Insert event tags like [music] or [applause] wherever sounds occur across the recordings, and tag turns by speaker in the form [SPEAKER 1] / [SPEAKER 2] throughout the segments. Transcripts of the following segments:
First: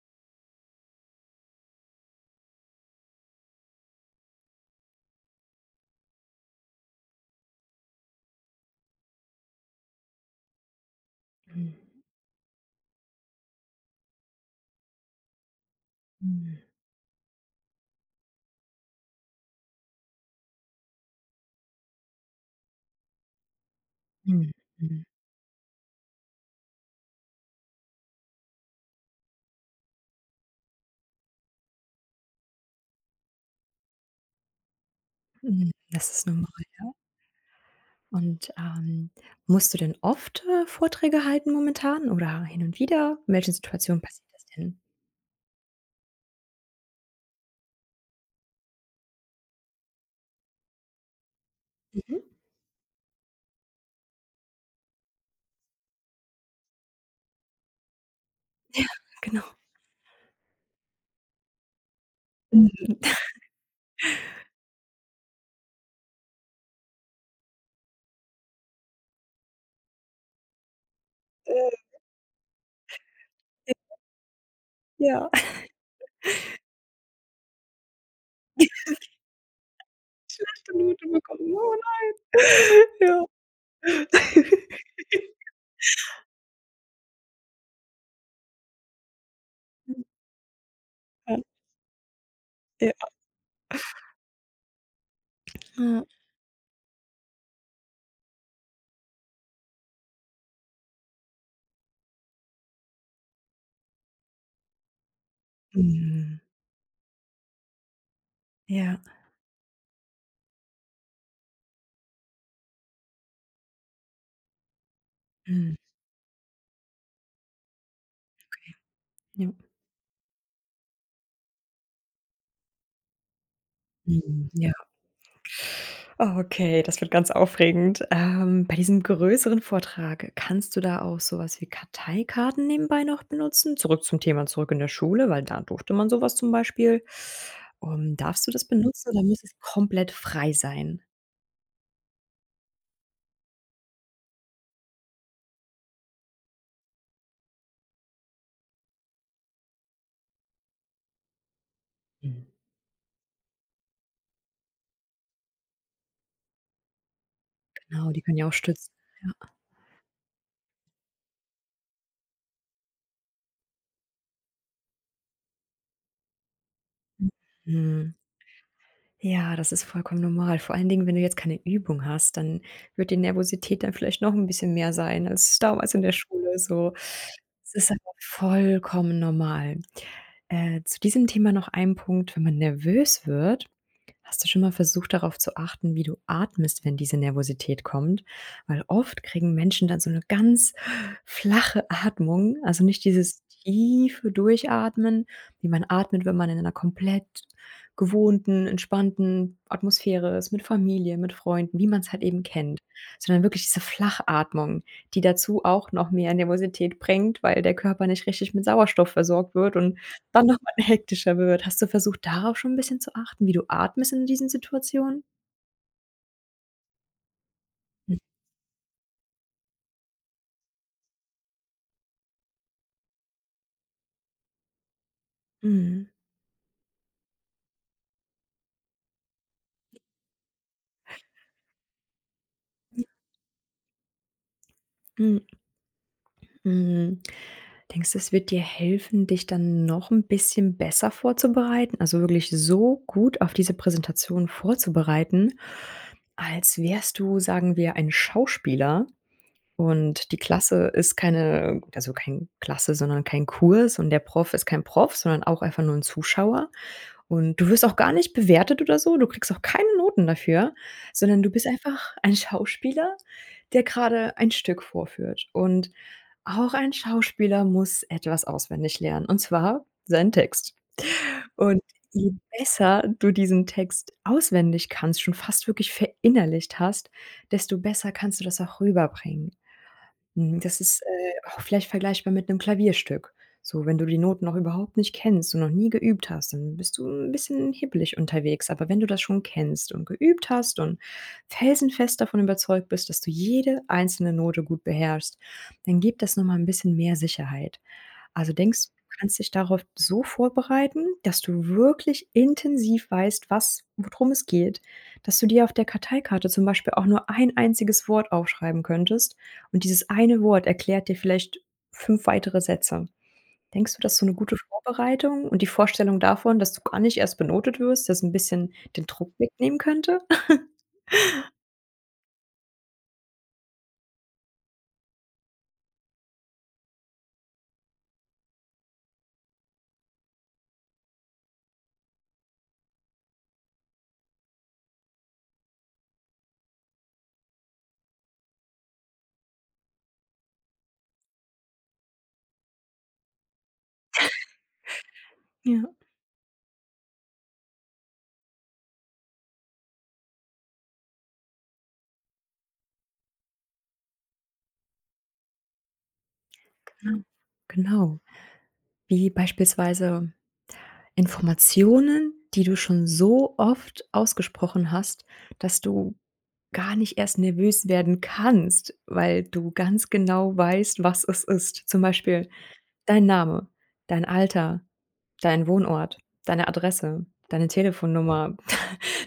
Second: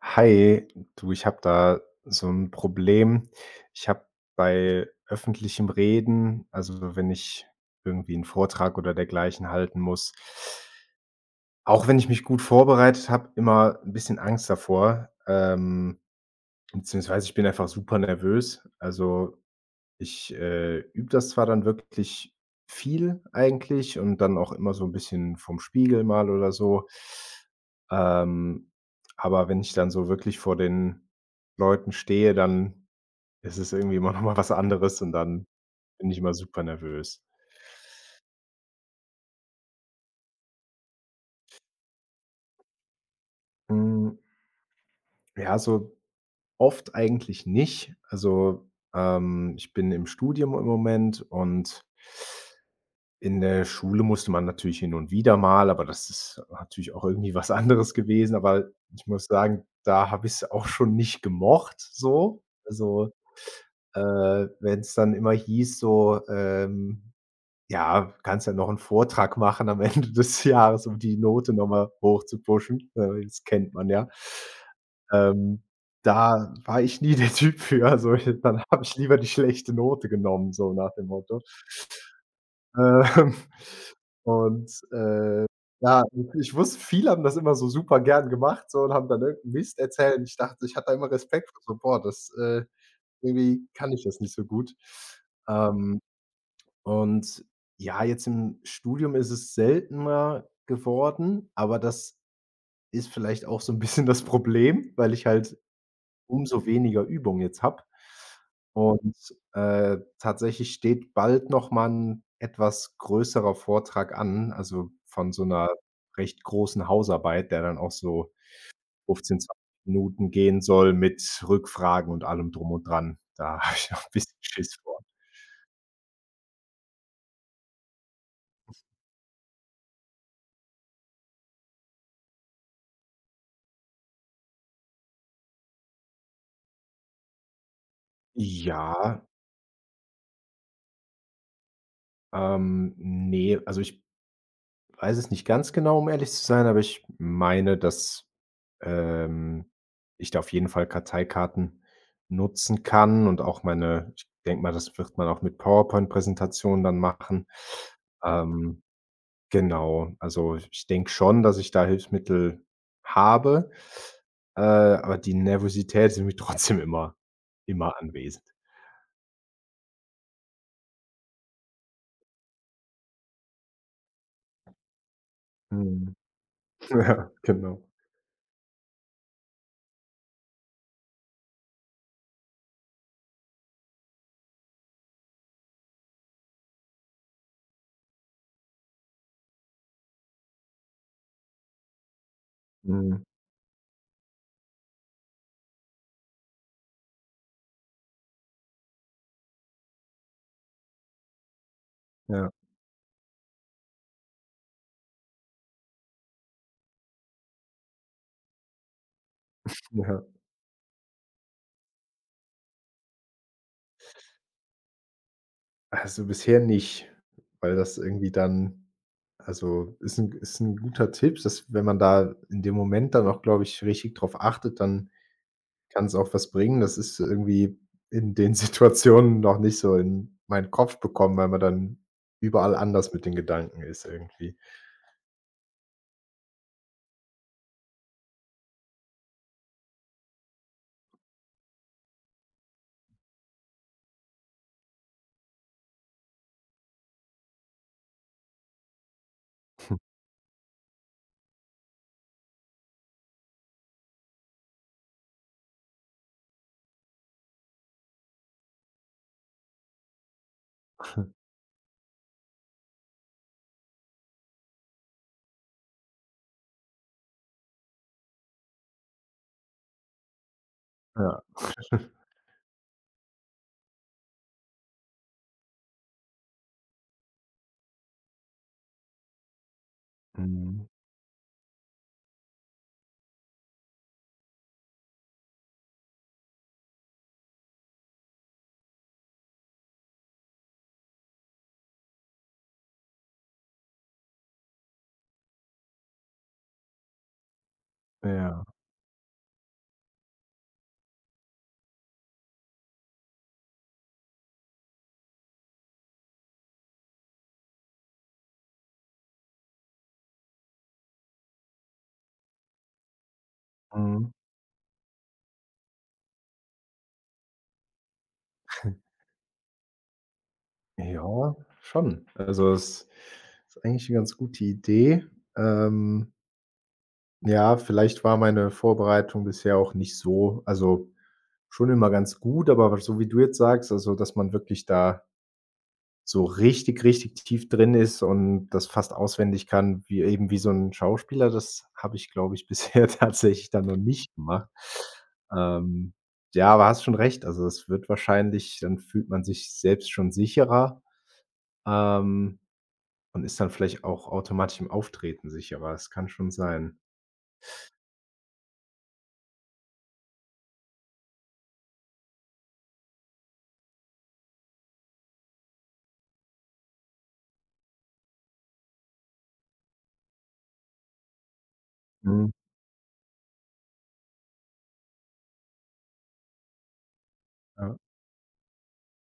[SPEAKER 1] Hi, du, ich habe da so ein Problem. Ich habe bei öffentlichem Reden, also wenn ich irgendwie einen Vortrag oder dergleichen halten muss,
[SPEAKER 2] Mhm.
[SPEAKER 1] auch wenn ich mich gut vorbereitet habe, immer ein bisschen Angst davor,
[SPEAKER 2] Mhm.
[SPEAKER 1] beziehungsweise ich bin einfach super nervös. Also ich, übe das zwar dann wirklich viel eigentlich und dann
[SPEAKER 2] Mhm.
[SPEAKER 1] auch immer so ein
[SPEAKER 2] Mhm.
[SPEAKER 1] bisschen vom Spiegel mal oder so. Ähm, aber wenn ich dann so wirklich vor den Leuten stehe, dann ist es irgendwie immer noch mal was anderes und dann
[SPEAKER 2] Mhm. Das
[SPEAKER 1] bin ich
[SPEAKER 2] ist
[SPEAKER 1] immer
[SPEAKER 2] normal.
[SPEAKER 1] super nervös.
[SPEAKER 2] Und, musst du denn oft, Vorträge halten momentan oder hin und wieder? In welchen Situationen
[SPEAKER 1] Hm,
[SPEAKER 2] passiert das denn?
[SPEAKER 1] ja, so oft eigentlich nicht. Also, ich bin im Studium im Moment und
[SPEAKER 2] Mhm.
[SPEAKER 1] in der Schule musste man natürlich hin und wieder mal, aber das ist natürlich auch irgendwie was [laughs] anderes gewesen. Aber
[SPEAKER 2] [laughs] Ja,
[SPEAKER 1] ich muss
[SPEAKER 2] genau.
[SPEAKER 1] sagen, da habe ich es auch schon nicht gemocht so.
[SPEAKER 2] Mhm.
[SPEAKER 1] Also, wenn es dann immer hieß so: „Ja, kannst ja noch einen Vortrag machen am [laughs] Ende des Jahres, um die Note noch
[SPEAKER 2] Äh,
[SPEAKER 1] mal hochzupushen.“ Das kennt man ja.
[SPEAKER 2] ja, [laughs]
[SPEAKER 1] Ähm, Da war ich nie [laughs] der Typ für. Also, dann
[SPEAKER 2] die
[SPEAKER 1] habe ich lieber die schlechte Note genommen,
[SPEAKER 2] hast
[SPEAKER 1] so
[SPEAKER 2] du
[SPEAKER 1] nach
[SPEAKER 2] nur
[SPEAKER 1] dem Motto.
[SPEAKER 2] bekommen, oder? [laughs] Ja,
[SPEAKER 1] Ähm, [laughs]
[SPEAKER 2] [laughs]
[SPEAKER 1] und ja, ich wusste, viele haben das immer so super gern gemacht so und haben dann irgend 'n Mist
[SPEAKER 2] stimmt,
[SPEAKER 1] erzählt. Und ich dachte ich hatte da immer
[SPEAKER 2] ja. Mhm.
[SPEAKER 1] Respekt vor so: „Boah, das
[SPEAKER 2] Ja.
[SPEAKER 1] irgendwie kann ich das nicht so gut.“ Ähm,
[SPEAKER 2] Ja.
[SPEAKER 1] und ja, jetzt im Studium ist es seltener geworden, aber das ist vielleicht auch so 'n bisschen das Problem, weil ich halt
[SPEAKER 2] Mhm.
[SPEAKER 1] umso weniger Übung jetzt habe.
[SPEAKER 2] Ja.
[SPEAKER 1] Und, tatsächlich steht bald noch mal 'n etwas größerer Vortrag an, also von so 'ner
[SPEAKER 2] Mhm.
[SPEAKER 1] recht großen Hausarbeit, der dann auch so 15,
[SPEAKER 2] Ja.
[SPEAKER 1] 20 Minuten gehen soll mit Rückfragen und allem drum und dran. Da habe ich noch 'n bisschen
[SPEAKER 2] Mhm. Ja.
[SPEAKER 1] Schiss vor.
[SPEAKER 2] Okay, das wird ganz aufregend. Bei diesem größeren Vortrag, kannst du da auch sowas wie Karteikarten nebenbei noch benutzen? Zurück zum Thema, zurück in der Schule, weil da durfte man sowas zum Beispiel. Darfst du das
[SPEAKER 1] Ja,
[SPEAKER 2] benutzen oder muss es komplett frei sein?
[SPEAKER 1] ne, also ich weiß es nicht ganz genau, um ehrlich zu sein, aber ich meine, dass, ähm, ich da auf jeden Fall Karteikarten
[SPEAKER 2] Mhm.
[SPEAKER 1] nutzen kann, und auch meine ich, denke mal, das wird man auch mit PowerPoint-Präsentationen dann machen.
[SPEAKER 2] Genau, die können ja auch
[SPEAKER 1] Ähm,
[SPEAKER 2] stützen. Ja.
[SPEAKER 1] genau, also ich denke schon, dass ich da Hilfsmittel habe, aber die Nervosität ist irgendwie [laughs] trotzdem immer
[SPEAKER 2] Mhm.
[SPEAKER 1] anwesend.
[SPEAKER 2] Ja, das ist vollkommen normal. Vor allen Dingen, wenn du jetzt keine Übung hast, dann wird die Nervosität dann vielleicht noch ein bisschen mehr sein als damals in der
[SPEAKER 1] Mhm.
[SPEAKER 2] Schule
[SPEAKER 1] [laughs]
[SPEAKER 2] so.
[SPEAKER 1] Ja,
[SPEAKER 2] Es
[SPEAKER 1] genau.
[SPEAKER 2] ist aber vollkommen normal. Zu diesem Thema noch ein Punkt: wenn man nervös wird, hast du schon mal versucht, darauf zu achten, wie du atmest, wenn diese Nervosität kommt? Weil oft kriegen Menschen dann so eine ganz flache Atmung, also nicht
[SPEAKER 1] Mhm.
[SPEAKER 2] dieses tiefe Durchatmen, wie man atmet, wenn man in einer komplett gewohnten, entspannten Atmosphäre ist, mit Familie, mit Freunden, wie man es halt eben
[SPEAKER 1] Ja,
[SPEAKER 2] kennt, sondern wirklich diese Flachatmung, die dazu auch noch mehr Nervosität bringt, weil der Körper nicht richtig mit Sauerstoff versorgt wird und
[SPEAKER 1] ja.
[SPEAKER 2] dann noch mal [laughs] hektischer wird. Hast du versucht, darauf schon 'n bisschen zu achten, wie du atmest in diesen Situationen?
[SPEAKER 1] Also bisher nicht, weil das irgendwie dann. Also, ist ein guter Tipp, dass wenn man da in dem Moment dann auch, glaube ich, richtig drauf achtet, dann kann
[SPEAKER 2] Mhm,
[SPEAKER 1] es auch was bringen. Das ist irgendwie in den [laughs] Situationen noch nicht so in meinen Kopf bekommen, weil man dann überall anders mit den Gedanken ist irgendwie.
[SPEAKER 2] mhm. Denkst du, es wird dir helfen, dich dann noch 'n bisschen besser vorzubereiten? Also, wirklich so gut auf diese Präsentation vorzubereiten, als wärst du, sagen wir, ein Schauspieler? Und die Klasse ist keine, also kein Klasse, sondern kein Kurs, und der Prof ist kein Prof, sondern auch einfach nur ein Zuschauer. Und du wirst auch gar nicht bewertet oder so, du kriegst auch keine Noten dafür, sondern du bist einfach ein Schauspieler, der gerade ein Stück vorführt. Und auch ein Schauspieler muss etwas auswendig lernen, und zwar seinen Text.
[SPEAKER 1] Ja.
[SPEAKER 2] Und
[SPEAKER 1] [laughs]
[SPEAKER 2] je besser du diesen Text auswendig kannst, schon fast wirklich verinnerlicht hast, desto besser kannst du das auch rüberbringen. Mhm, das
[SPEAKER 1] Mhm.
[SPEAKER 2] ist, auch vielleicht vergleichbar mit einem Klavierstück. So, wenn du die Noten noch überhaupt nicht kennst und noch nie geübt hast, dann bist du ein bisschen hibbelig unterwegs. Aber wenn du das schon kennst und geübt hast und felsenfest davon überzeugt bist, dass du jede einzelne Note gut beherrschst, dann gibt das noch mal 'n bisschen mehr Sicherheit. Also,
[SPEAKER 1] Ja.
[SPEAKER 2] denkst du, du kannst dich darauf so vorbereiten, dass du wirklich intensiv weißt, was worum es geht, dass du dir auf der Karteikarte zum Beispiel auch nur ein einziges Wort aufschreiben könntest und dieses eine Wort erklärt dir vielleicht 5 weitere Sätze. Denkst du, das ist so
[SPEAKER 1] Mhm.
[SPEAKER 2] eine gute Vorbereitung und die Vorstellung davon, dass du gar nicht erst benotet wirst, das ein bisschen den Druck wegnehmen könnte?
[SPEAKER 1] Ja, schon. Also, es ist eigentlich eine ganz gute Idee. Ähm, ja, vielleicht war meine Vorbereitung bisher auch nicht so, also schon immer ganz gut, aber so wie du jetzt sagst, also, dass man wirklich da so richtig, richtig tief drin ist und das fast auswendig kann, wie eben wie so 'n Schauspieler, das habe ich, glaube ich, bisher [laughs] tatsächlich dann noch nicht gemacht.
[SPEAKER 2] Ja,
[SPEAKER 1] Ähm, ja, aber hast schon recht, also, es wird wahrscheinlich, dann fühlt man sich selbst schon sicherer, ähm, und ist dann vielleicht auch automatisch im Auftreten sicherer. Das kann schon sein.
[SPEAKER 2] [laughs] genau. Genau. Wie beispielsweise Informationen, die du schon so oft ausgesprochen hast, dass du gar nicht erst nervös werden kannst, weil du ganz genau weißt, was es ist. Zum Beispiel
[SPEAKER 1] Mhm,
[SPEAKER 2] dein Name, dein Alter, dein Wohnort, deine Adresse, deine, mhm,
[SPEAKER 1] ja.
[SPEAKER 2] Telefonnummer,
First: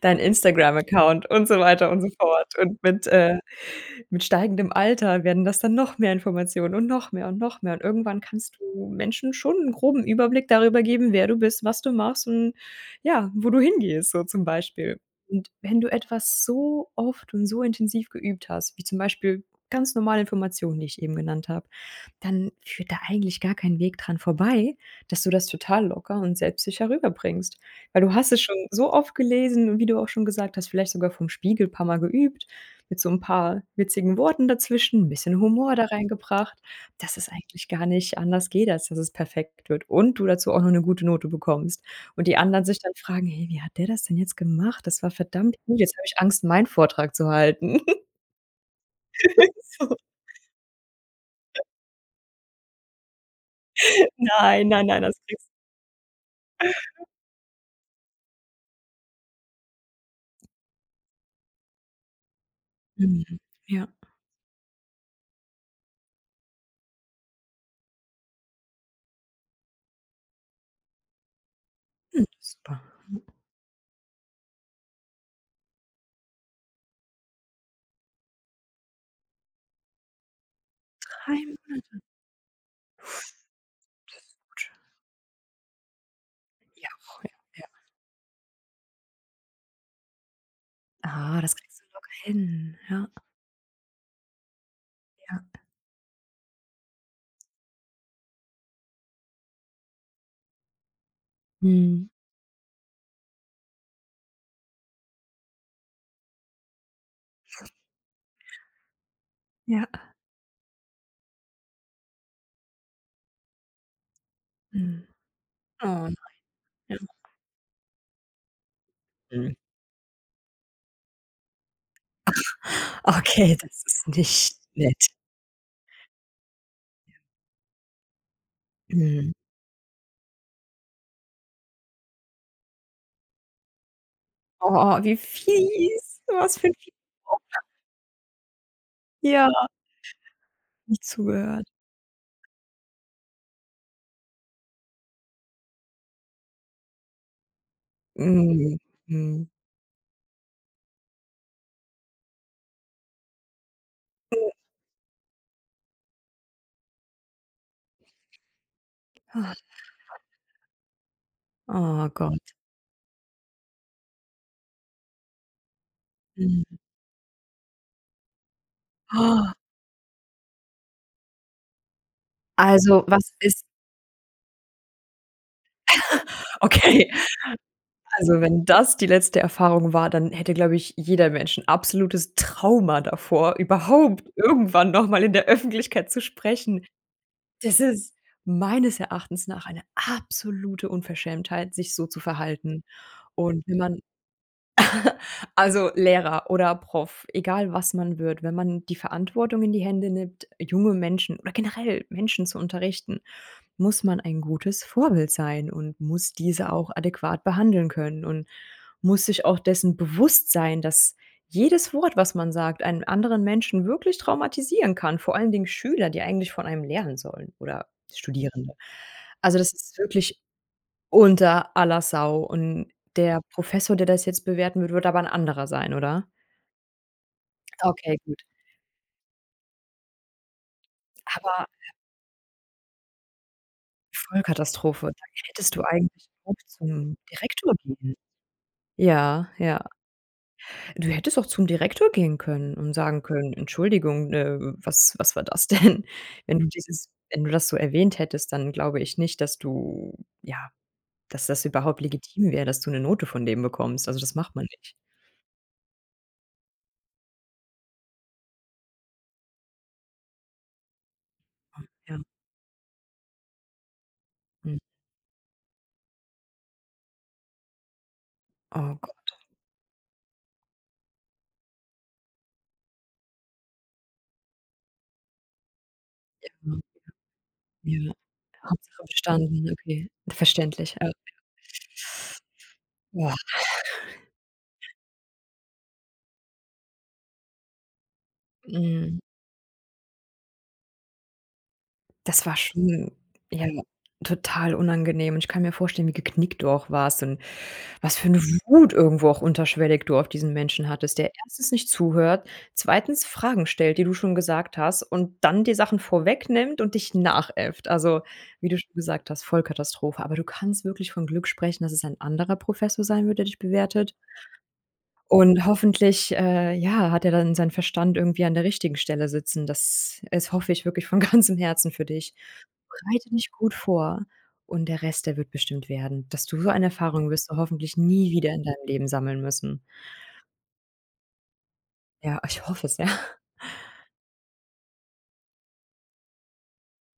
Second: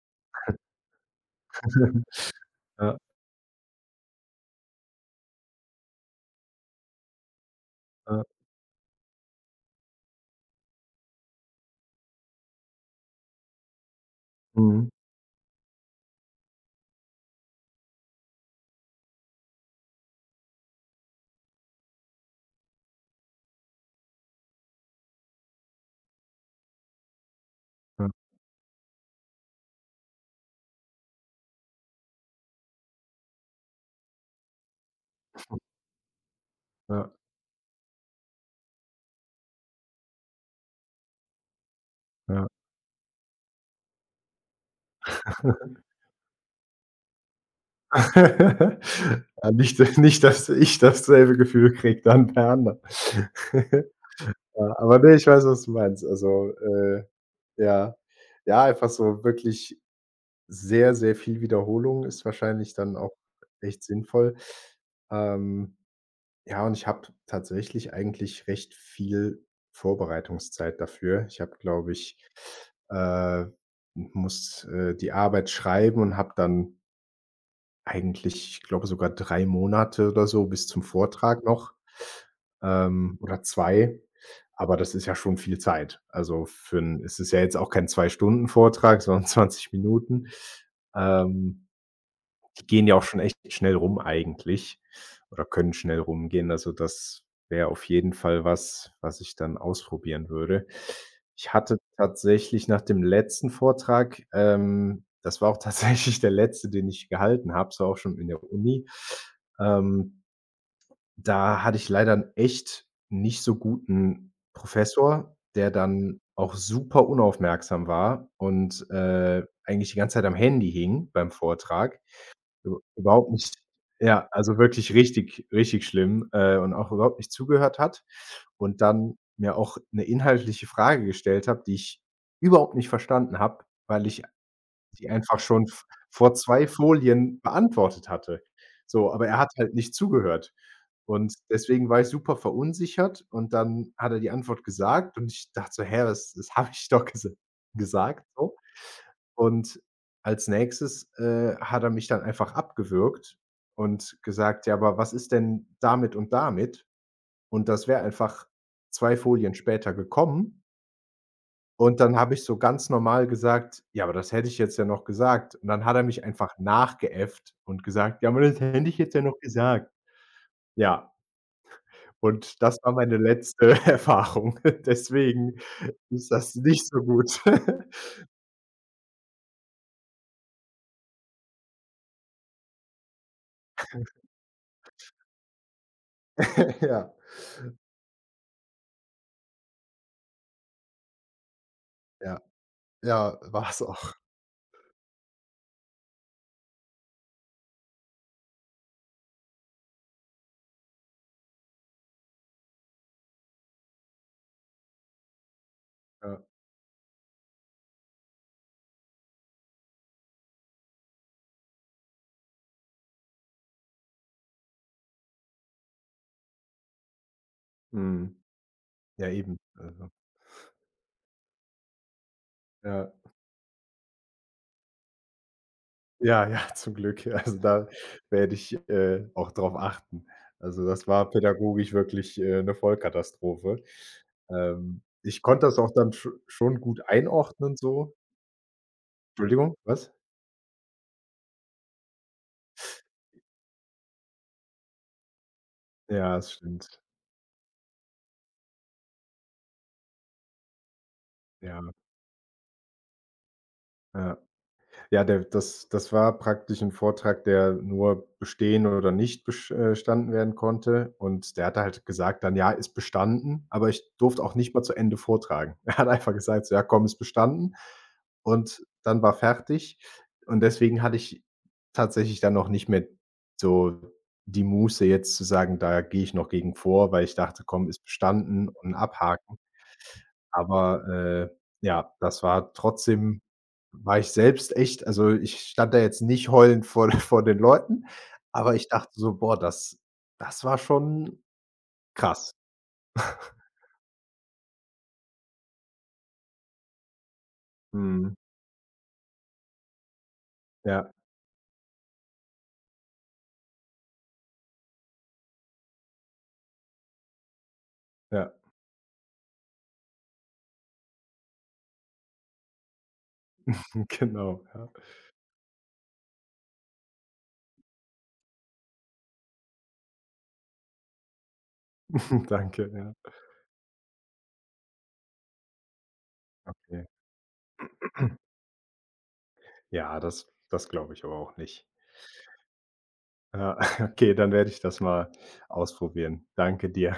[SPEAKER 2] dein Instagram-Account und so weiter und so
[SPEAKER 1] [laughs]
[SPEAKER 2] fort. Und
[SPEAKER 1] Ja,
[SPEAKER 2] mit steigendem Alter werden das dann noch mehr Informationen und noch mehr und noch mehr. Und irgendwann
[SPEAKER 1] ja.
[SPEAKER 2] kannst du Menschen schon 'n groben Überblick darüber geben, wer du bist, was du machst und ja, wo du hingehst, so zum
[SPEAKER 1] Mhm.
[SPEAKER 2] Beispiel. Und wenn du etwas so oft und so intensiv geübt hast, wie zum Beispiel ganz normale Informationen, die ich eben genannt habe, dann führt da eigentlich gar kein Weg dran vorbei, dass du das total locker und selbstsicher rüberbringst. Weil du hast es schon so oft gelesen und wie du auch schon gesagt hast, vielleicht sogar vom Spiegel paar Mal geübt, mit so 'n paar witzigen Worten dazwischen, 'n bisschen Humor da reingebracht,
[SPEAKER 1] Ja,
[SPEAKER 2] dass es eigentlich gar nicht anders geht, als dass es perfekt wird und du dazu auch noch 'ne gute Note bekommst. Und
[SPEAKER 1] ja,
[SPEAKER 2] die
[SPEAKER 1] ja.
[SPEAKER 2] anderen sich dann fragen: „Hey, wie hat der das denn jetzt gemacht? Das war verdammt gut.
[SPEAKER 1] [laughs]
[SPEAKER 2] Jetzt habe ich Angst, meinen Vortrag zu halten.“
[SPEAKER 1] [laughs] Ja,
[SPEAKER 2] [laughs]
[SPEAKER 1] nicht
[SPEAKER 2] So:
[SPEAKER 1] nicht, dass ich dasselbe Gefühl kriege dann per Hand. [laughs]
[SPEAKER 2] „Nein,
[SPEAKER 1] Ja,
[SPEAKER 2] nein,
[SPEAKER 1] aber
[SPEAKER 2] nein, das
[SPEAKER 1] ne, ich weiß,
[SPEAKER 2] kriegst
[SPEAKER 1] was du meinst. Also, ja. Ja, einfach so wirklich sehr, sehr viel Wiederholung ist wahrscheinlich dann
[SPEAKER 2] du
[SPEAKER 1] auch
[SPEAKER 2] hin.“
[SPEAKER 1] echt
[SPEAKER 2] Ja,
[SPEAKER 1] sinnvoll. Ähm, ja, und ich habe tatsächlich eigentlich recht viel Vorbereitungszeit dafür. Ich habe, glaube ich
[SPEAKER 2] hm, super.
[SPEAKER 1] äh, muss, die Arbeit schreiben und habe dann eigentlich, ich glaube, sogar 3 Monate oder so bis zum
[SPEAKER 2] Drei
[SPEAKER 1] Vortrag noch,
[SPEAKER 2] Monate,
[SPEAKER 1] oder 2,
[SPEAKER 2] das ist gut.
[SPEAKER 1] aber das ist ja schon viel Zeit. Also, für
[SPEAKER 2] Ja,
[SPEAKER 1] 'n, es
[SPEAKER 2] ja,
[SPEAKER 1] ist ja jetzt
[SPEAKER 2] ja.
[SPEAKER 1] auch kein 2 Stunden Vortrag, sondern [laughs] 20 Minuten.
[SPEAKER 2] Ah, das
[SPEAKER 1] Ähm
[SPEAKER 2] kriegst du locker
[SPEAKER 1] die
[SPEAKER 2] hin,
[SPEAKER 1] gehen ja auch
[SPEAKER 2] ja.
[SPEAKER 1] schon echt schnell rum eigentlich oder
[SPEAKER 2] Ja.
[SPEAKER 1] können schnell rumgehen. Also, das wäre auf jeden Fall was, was ich dann ausprobieren würde. Ich hatte
[SPEAKER 2] Mhm.
[SPEAKER 1] tatsächlich nach dem letzten Vortrag, das war auch [laughs] tatsächlich der letzte, den ich gehalten habe, so auch schon in der Uni.
[SPEAKER 2] Ja.
[SPEAKER 1] Ähm, da hatte ich leider 'n echt nicht so guten
[SPEAKER 2] Mhm.
[SPEAKER 1] Professor, der
[SPEAKER 2] Oh,
[SPEAKER 1] dann auch
[SPEAKER 2] ja.
[SPEAKER 1] super unaufmerksam war und
[SPEAKER 2] Mhm.
[SPEAKER 1] eigentlich die ganze Zeit am Handy hing beim Vortrag. Üb überhaupt nicht,
[SPEAKER 2] Okay, das ist
[SPEAKER 1] ja,
[SPEAKER 2] nicht
[SPEAKER 1] also wirklich
[SPEAKER 2] nett.
[SPEAKER 1] richtig richtig schlimm, und auch überhaupt nicht zugehört hat und dann
[SPEAKER 2] Mhm.
[SPEAKER 1] mir auch 'ne inhaltliche Frage gestellt hat, die ich überhaupt nicht verstanden habe, weil ich
[SPEAKER 2] Oh,
[SPEAKER 1] die
[SPEAKER 2] wie
[SPEAKER 1] einfach schon v
[SPEAKER 2] fies.
[SPEAKER 1] vor
[SPEAKER 2] Was
[SPEAKER 1] 2
[SPEAKER 2] für 'n fieses
[SPEAKER 1] Folien
[SPEAKER 2] Opfer.
[SPEAKER 1] beantwortet hatte. So, aber er hat
[SPEAKER 2] Ja,
[SPEAKER 1] halt nicht zugehört.
[SPEAKER 2] nicht
[SPEAKER 1] Und
[SPEAKER 2] zugehört.
[SPEAKER 1] deswegen war ich super verunsichert und dann hat er die Antwort gesagt und ich dachte so: „Hä, was, das habe ich doch gesagt so.“
[SPEAKER 2] Mhm. Mhm.
[SPEAKER 1] Und als Nächstes, hat er mich dann einfach abgewürgt und gesagt: „Ja, aber was ist denn damit und damit?“ Und das wäre einfach 2 Folien
[SPEAKER 2] Ah.
[SPEAKER 1] später gekommen. Und
[SPEAKER 2] Oh
[SPEAKER 1] dann habe ich so
[SPEAKER 2] Gott.
[SPEAKER 1] ganz normal gesagt: „Ja, aber das hätte ich jetzt ja noch gesagt.“ Und dann hat er mich einfach
[SPEAKER 2] Mhm.
[SPEAKER 1] nachgeäfft und gesagt: „Ja, aber das hätte ich jetzt ja noch gesagt.“ Ja, und das war
[SPEAKER 2] Also,
[SPEAKER 1] meine
[SPEAKER 2] was ist
[SPEAKER 1] letzte [laughs] Erfahrung. Deswegen ist das
[SPEAKER 2] [laughs]
[SPEAKER 1] nicht so
[SPEAKER 2] Okay,
[SPEAKER 1] gut. [laughs]
[SPEAKER 2] also, wenn das die letzte Erfahrung war, dann hätte, glaube ich, jeder Mensch 'n absolutes Trauma davor, überhaupt irgendwann noch mal in der Öffentlichkeit zu sprechen.
[SPEAKER 1] Ja,
[SPEAKER 2] Das ist meines Erachtens nach eine absolute Unverschämtheit, sich so zu
[SPEAKER 1] ja,
[SPEAKER 2] verhalten.
[SPEAKER 1] ja,
[SPEAKER 2] Und wenn
[SPEAKER 1] war's
[SPEAKER 2] man,
[SPEAKER 1] auch.
[SPEAKER 2] also Lehrer oder Prof, egal was man wird, wenn man die Verantwortung in die Hände nimmt, junge Menschen oder generell Menschen zu unterrichten, muss man ein gutes Vorbild sein und muss
[SPEAKER 1] Ja,
[SPEAKER 2] diese auch adäquat behandeln können und muss sich auch dessen bewusst sein, dass jedes Wort, was man sagt, einen anderen Menschen wirklich traumatisieren kann, vor allen Dingen Schüler, die eigentlich von einem lernen sollen oder
[SPEAKER 1] mhm.
[SPEAKER 2] Studierende.
[SPEAKER 1] Ja, eben.
[SPEAKER 2] Also das ist
[SPEAKER 1] Also,
[SPEAKER 2] wirklich unter aller Sau, und
[SPEAKER 1] ja.
[SPEAKER 2] der Professor, der das jetzt bewerten wird, wird aber 'n anderer sein, oder?
[SPEAKER 1] Ja, ja, [laughs] zum Glück. Ja. Also, da
[SPEAKER 2] Okay, gut.
[SPEAKER 1] werde ich, auch drauf achten. Also, das war
[SPEAKER 2] Aber
[SPEAKER 1] pädagogisch wirklich, 'ne Vollkatastrophe.
[SPEAKER 2] Vollkatastrophe, da
[SPEAKER 1] Ich konnte
[SPEAKER 2] hättest
[SPEAKER 1] das
[SPEAKER 2] du
[SPEAKER 1] auch dann
[SPEAKER 2] eigentlich
[SPEAKER 1] sch
[SPEAKER 2] auch
[SPEAKER 1] schon gut
[SPEAKER 2] zum Direktor
[SPEAKER 1] einordnen so.
[SPEAKER 2] gehen. Ja,
[SPEAKER 1] Entschuldigung,
[SPEAKER 2] ja.
[SPEAKER 1] was?
[SPEAKER 2] Du hättest auch zum Direktor gehen können und sagen können: „Entschuldigung, was war das [laughs] denn?“
[SPEAKER 1] Ja, das stimmt.
[SPEAKER 2] Wenn du das so erwähnt hättest, dann glaube ich nicht, dass du, ja, dass das
[SPEAKER 1] Ja,
[SPEAKER 2] überhaupt legitim wäre, dass du 'ne Note von dem bekommst. Also, das
[SPEAKER 1] ja.
[SPEAKER 2] macht man nicht.
[SPEAKER 1] Ja, der das war praktisch ein Vortrag, der nur bestehen oder nicht besch bestanden werden konnte. Und der hat halt
[SPEAKER 2] Ja.
[SPEAKER 1] gesagt dann: „Ja, ist bestanden“, aber ich durfte auch nicht
[SPEAKER 2] Mhm.
[SPEAKER 1] mal zu Ende vortragen. [laughs] Er hat einfach gesagt so: „Ja, komm, ist bestanden.“ Und
[SPEAKER 2] Oh
[SPEAKER 1] dann
[SPEAKER 2] Gott,
[SPEAKER 1] war fertig. Und deswegen hatte ich tatsächlich dann noch nicht mehr so die Muße jetzt zu sagen: „Da gehe ich noch gegen
[SPEAKER 2] ja.
[SPEAKER 1] vor“, weil ich dachte: „Komm, ist
[SPEAKER 2] Ja.
[SPEAKER 1] bestanden und
[SPEAKER 2] Hauptsache
[SPEAKER 1] abhaken.“
[SPEAKER 2] bestanden, okay. Verständlich, ja.
[SPEAKER 1] Aber, ja, das war
[SPEAKER 2] Boah,
[SPEAKER 1] trotzdem, war ich selbst echt, also, ich stand da jetzt nicht heulend vor [laughs] vor den Leuten, aber ich dachte
[SPEAKER 2] mhm.
[SPEAKER 1] so: „Boah, das das war schon
[SPEAKER 2] Das
[SPEAKER 1] krass.“
[SPEAKER 2] war schon, ja, total unangenehm, und ich kann mir vorstellen, wie geknickt du auch warst und was für
[SPEAKER 1] Mhm.
[SPEAKER 2] 'ne Wut irgendwo auch unterschwellig du auf diesen Menschen
[SPEAKER 1] Ja,
[SPEAKER 2] hattest, der erstens nicht zuhört, zweitens Fragen stellt, die du schon gesagt hast und dann dir Sachen vorwegnimmt und dich nachäfft. Also,
[SPEAKER 1] ja,
[SPEAKER 2] wie du schon gesagt hast, Vollkatastrophe. Aber du kannst wirklich von Glück sprechen, dass es ein anderer Professor sein wird, der dich
[SPEAKER 1] [laughs]
[SPEAKER 2] bewertet.
[SPEAKER 1] genau, ja.
[SPEAKER 2] Und hoffentlich, ja, hat er dann seinen Verstand irgendwie an der richtigen Stelle sitzen. Das Es hoffe ich wirklich von [laughs] ganzem Herzen für dich.
[SPEAKER 1] [laughs] Danke, ja.
[SPEAKER 2] Bereite dich gut vor, und der Rest, der wird bestimmt werden. Dass du so eine
[SPEAKER 1] Okay.
[SPEAKER 2] Erfahrung Wirst du hoffentlich
[SPEAKER 1] [clears throat]
[SPEAKER 2] nie wieder in deinem Leben sammeln müssen.
[SPEAKER 1] Ja, das glaube ich aber auch nicht.
[SPEAKER 2] Ja, ich hoffe es, ja.
[SPEAKER 1] Ja, [laughs] okay, dann werde ich das mal ausprobieren. Danke dir.